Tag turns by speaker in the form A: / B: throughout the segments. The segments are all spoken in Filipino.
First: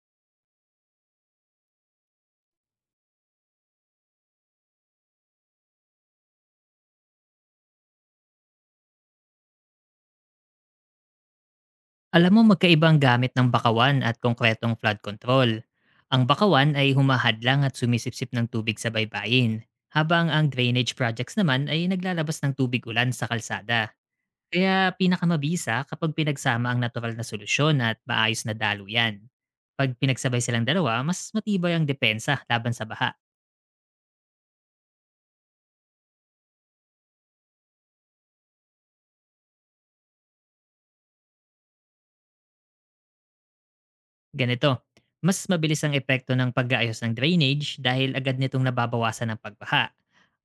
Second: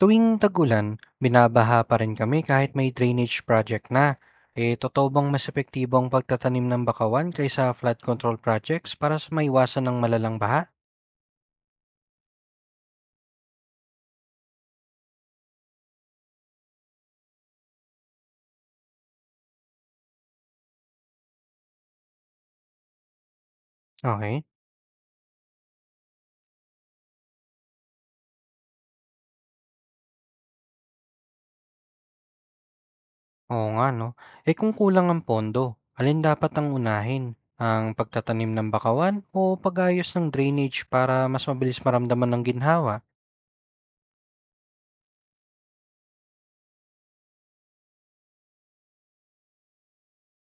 A: Tuwing tagulan, ulan binabaha pa rin kami kahit may drainage project na. Eh, totoo bang mas epektibo ang pagtatanim ng bakawan kaysa flood control projects para sa maiwasan ng malalang baha?
B: Alam mo magkaiba ang gamit ng bakawan at konkretong flood control. Ang bakawan ay humahadlang at sumisipsip ng tubig sa baybayin, habang ang drainage projects naman ay naglalabas ng tubig ulan sa kalsada.
A: Okay.
B: Kaya pinakamabisa kapag pinagsama ang natural na solusyon at maayos na daluyan. Pag pinagsabay silang dalawa, mas matibay ang depensa laban sa baha.
A: Oo nga, no? Eh kung kulang ang pondo, alin dapat ang unahin? Ang pagtatanim ng bakawan o pag-ayos ng drainage para mas mabilis maramdaman ng ginhawa?
B: Ganito, mas mabilis ang epekto ng pag-aayos ng drainage dahil agad nitong nababawasan ng pagbaha.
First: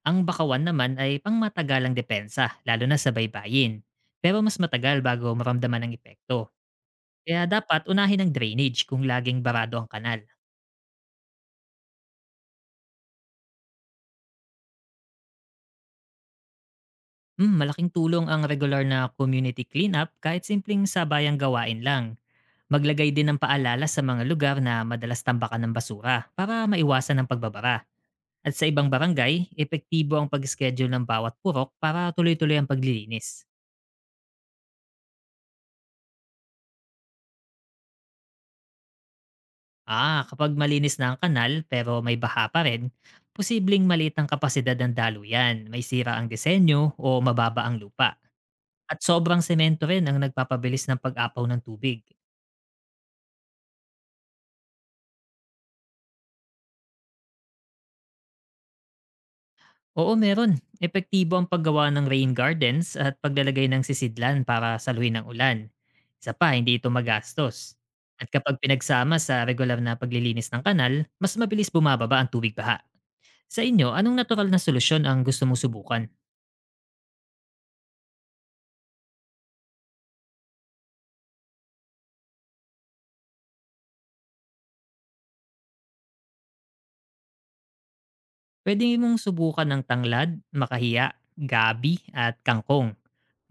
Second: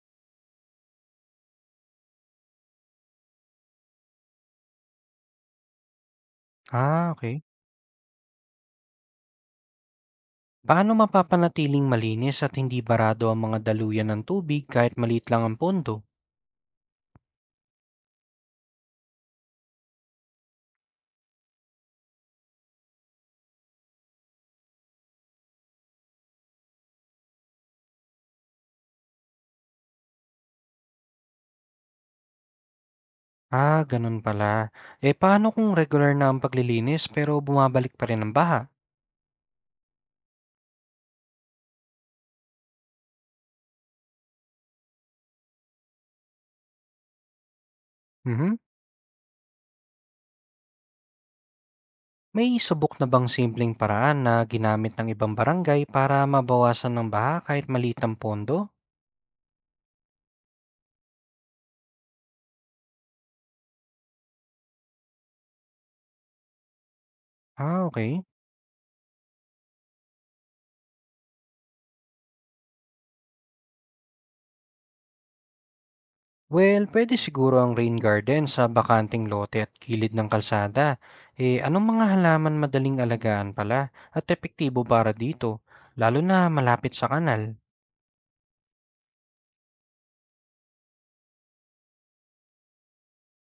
B: Ang bakawan naman ay pangmatagalang depensa, lalo na sa baybayin. Pero mas matagal bago maramdaman ang epekto.
A: Ah, okay.
B: Kaya dapat unahin ang drainage kung laging barado ang kanal.
A: Paano mapapanatiling malinis at hindi barado ang mga daluyan ng tubig kahit maliit lang ang pondo?
B: Malaking tulong ang regular na community cleanup kahit simpleng sabayang gawain lang. Maglagay din ng paalala sa mga lugar na madalas tambakan ng basura para maiwasan ang pagbabara. At sa ibang barangay, epektibo ang pag-schedule ng bawat purok para tuloy-tuloy ang paglilinis.
A: Ah, ganun pala. Eh paano kung regular na ang paglilinis pero bumabalik pa rin ang baha?
B: Ah, kapag malinis na ang kanal pero may baha pa rin, posibleng maliit ang kapasidad ng daluyan, may sira ang disenyo o mababa ang lupa.
A: Mhm.
B: At sobrang semento rin ang nagpapabilis ng pag-apaw ng tubig.
A: May subok na bang simpleng paraan na ginamit ng ibang barangay para mabawasan ng baha kahit maliit ang pondo?
B: Oo, meron. Epektibo ang paggawa ng rain gardens at paglalagay ng sisidlan para saluhin ang ulan. Isa pa, hindi ito magastos.
A: Ah, okay.
B: At kapag pinagsama sa regular na paglilinis ng kanal, mas mabilis bumababa ang tubig baha. Sa inyo, anong natural na solusyon ang gusto mong subukan?
A: Well, pwede siguro ang rain garden sa bakanting lote at gilid ng kalsada. Eh, anong mga halaman madaling alagaan pala at epektibo para dito, lalo na malapit sa kanal?
B: Pwede mong subukan ng tanglad, makahiya, gabi, at kangkong.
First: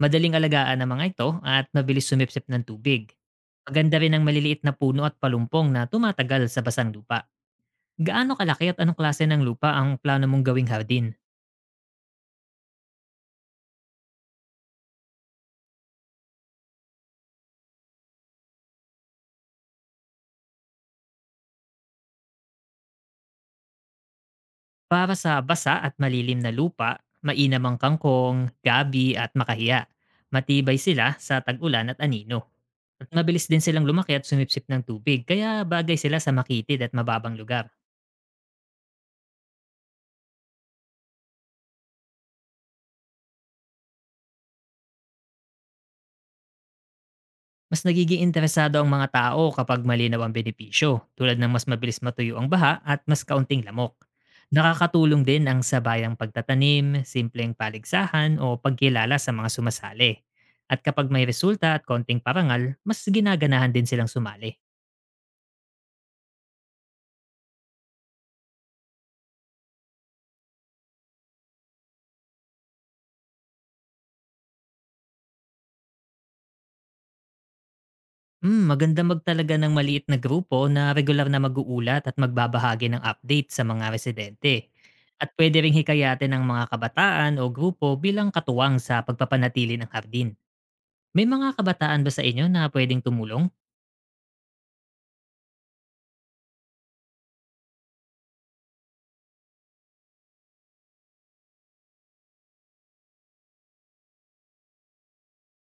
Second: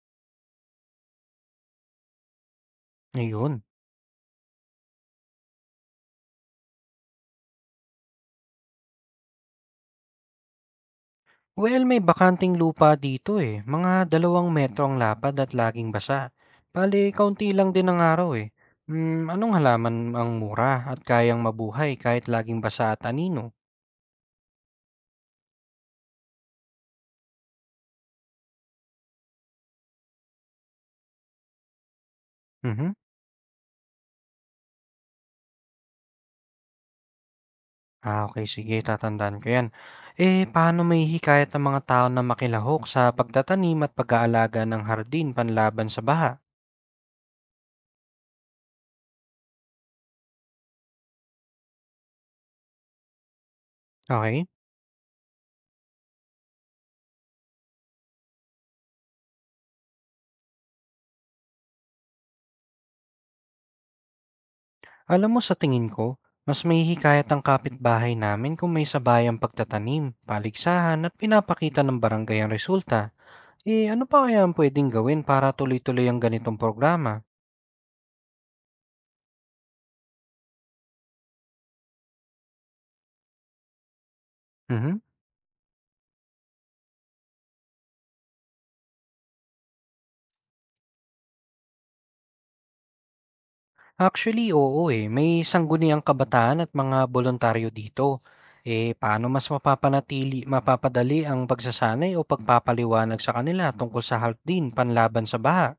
B: Madaling alagaan ang mga ito at mabilis sumipsip ng tubig.
A: Ayun.
B: Maganda rin ang maliliit na puno at palumpong na tumatagal sa basang lupa. Gaano kalaki at anong klase ng lupa ang plano mong gawing hardin?
A: Well, may bakanting lupa dito eh. Mga 2 metro ang lapad at laging basa. Bale, kaunti lang din ang araw eh. Anong halaman ang mura at kayang mabuhay kahit laging basa at anino?
B: Para sa basa at malilim na lupa, mainam ang kangkong, gabi at makahiya. Matibay sila sa tag-ulan at anino.
A: Mhm.
B: At mabilis din silang lumaki at sumipsip ng tubig kaya bagay sila sa makitid at mababang lugar.
A: Ah, okay. Sige, tatandaan ko yan. Eh, paano may hikayat ang mga tao na makilahok sa pagtatanim at pag-aalaga ng hardin panlaban sa baha?
B: Mas nagiging interesado ang mga tao kapag malinaw ang benepisyo, tulad ng mas mabilis matuyo ang baha at mas kaunting lamok.
A: Okay?
B: Nakakatulong din ang sabayang pagtatanim, simpleng paligsahan o pagkilala sa mga sumasali. At kapag may resulta at konting parangal, mas ginaganahan din silang sumali.
A: Alam mo, sa tingin ko, mas mahihikayat ang kapitbahay namin kung may sabayang pagtatanim, paligsahan at pinapakita ng barangay ang resulta. Eh ano pa kaya ang pwedeng gawin para tuloy-tuloy ang ganitong programa?
B: Hmm, maganda magtalaga ng maliit na grupo na regular na mag-uulat at magbabahagi ng update sa mga residente.
A: Mhm.
B: At pwede ring hikayatin ng mga kabataan o grupo bilang katuwang sa pagpapanatili ng hardin. May mga kabataan ba sa inyo na pwedeng tumulong?
A: Actually, oo eh. May sangguniang kabataan at mga bolontaryo dito. Eh paano mas mapapanatili, mapapadali ang pagsasanay o pagpapaliwanag sa kanila tungkol sa half din panlaban sa baha?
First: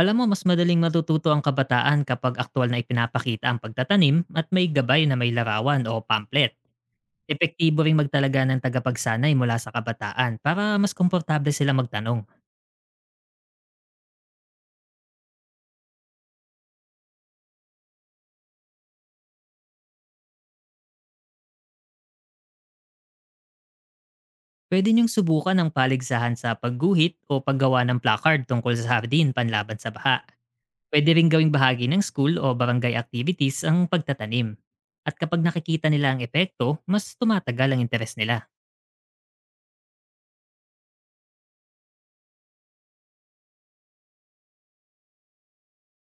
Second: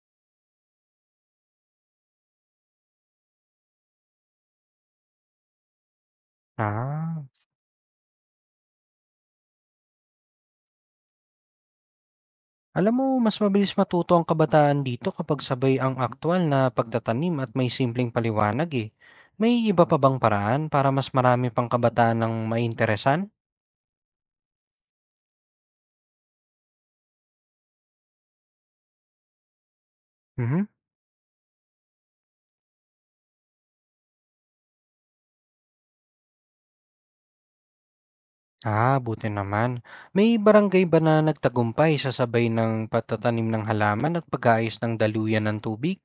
B: Alam mo, mas madaling matututo ang kabataan kapag aktual na ipinapakita ang pagtatanim at may gabay na may larawan o pamplet.
A: Ah,
B: Epektibo ring magtalaga ng tagapagsanay mula sa kabataan para mas komportable sila magtanong.
A: alam mo, mas mabilis matuto ang kabataan dito kapag sabay ang aktwal na pagtatanim at may simpleng paliwanag eh. May iba pa bang paraan para mas marami pang kabataan ng mainteresan?
B: Pwede niyong subukan ang paligsahan sa pagguhit o paggawa ng placard tungkol sa hardin panlaban sa baha.
A: Mhm.
B: Pwede ring gawing bahagi ng school o barangay activities ang pagtatanim. At kapag nakikita nila ang epekto, mas tumatagal ang interes nila.
A: Ah, buti naman. May barangay ba na nagtagumpay sa sabay ng pagtatanim ng halaman at pag-aayos ng daluyan ng tubig?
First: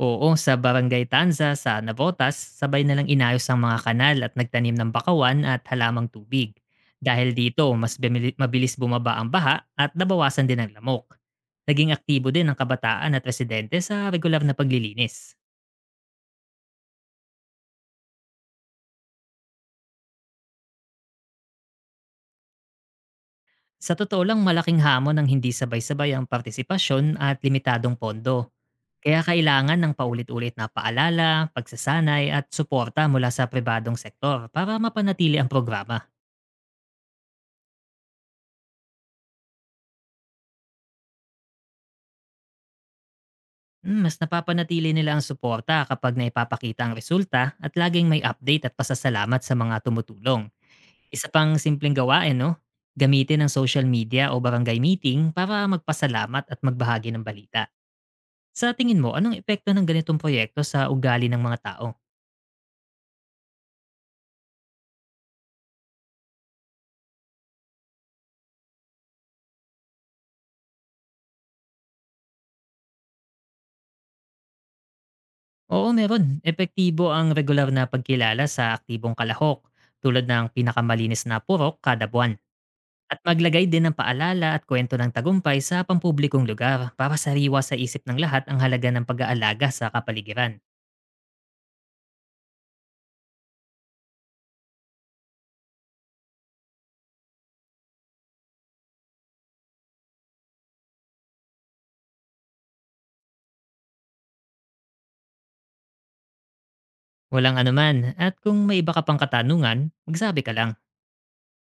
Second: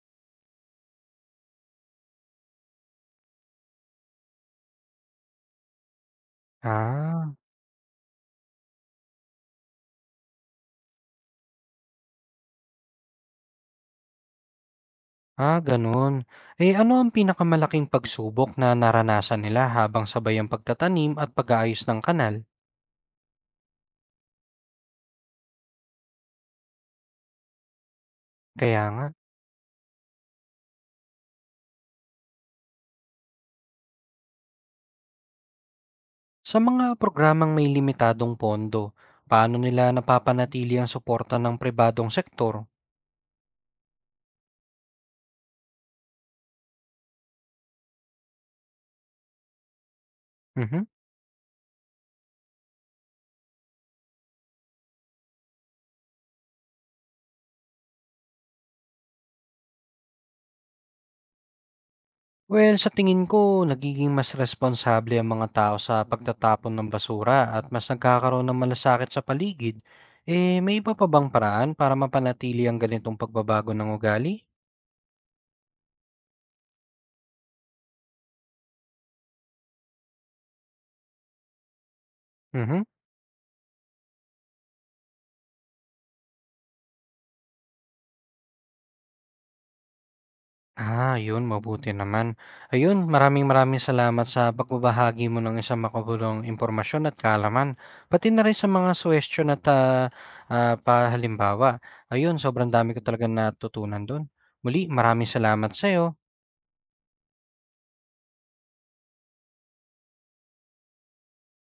B: Oo, sa Barangay Tanza sa Navotas, sabay na lang inayos ang mga kanal at nagtanim ng bakawan at halamang tubig.
A: Ah,
B: Dahil dito, mas mabilis bumaba ang baha at nabawasan din ang lamok. Naging aktibo din ang kabataan at residente sa regular na paglilinis.
A: ah, ganun. Eh ano ang pinakamalaking pagsubok na naranasan nila habang sabay ang pagtatanim at pag-aayos ng kanal?
B: Sa totoo lang, malaking hamon ang hindi sabay-sabay ang partisipasyon at limitadong pondo.
A: Kaya nga.
B: Kaya kailangan ng paulit-ulit na paalala, pagsasanay at suporta mula sa pribadong sektor para mapanatili ang programa.
A: Sa mga programang may limitadong pondo, paano nila napapanatili ang suporta ng pribadong sektor?
B: Mas napapanatili nila ang suporta kapag naipapakita ang resulta at laging may update at pasasalamat sa mga tumutulong.
A: Mhm.
B: Isa pang simpleng gawain, no? Gamitin ang social media o barangay meeting para magpasalamat at magbahagi ng balita. Sa tingin mo, anong epekto ng ganitong proyekto sa ugali ng mga tao?
A: Well, sa tingin ko, nagiging mas responsable ang mga tao sa pagtatapon ng basura at mas nagkakaroon ng malasakit sa paligid. Eh, may iba pa bang paraan para mapanatili ang ganitong pagbabago ng ugali?
B: Oo, meron. Epektibo ang regular na pagkilala sa aktibong kalahok tulad ng pinakamalinis na purok kada buwan.
A: Mhm.
B: At maglagay din ng paalala at kwento ng tagumpay sa pampublikong lugar para sariwa sa isip ng lahat ang halaga ng pag-aalaga sa kapaligiran.
A: Ah, yun mabuti naman. Ayun, maraming maraming salamat sa pagbabahagi mo ng isang makabulong impormasyon at kaalaman, pati na rin sa mga suwestiyon at pahalimbawa. Ayun, sobrang dami ko talaga natutunan doon. Muli, maraming salamat sa'yo.
B: Walang anuman at kung may iba ka pang katanungan, magsabi ka lang.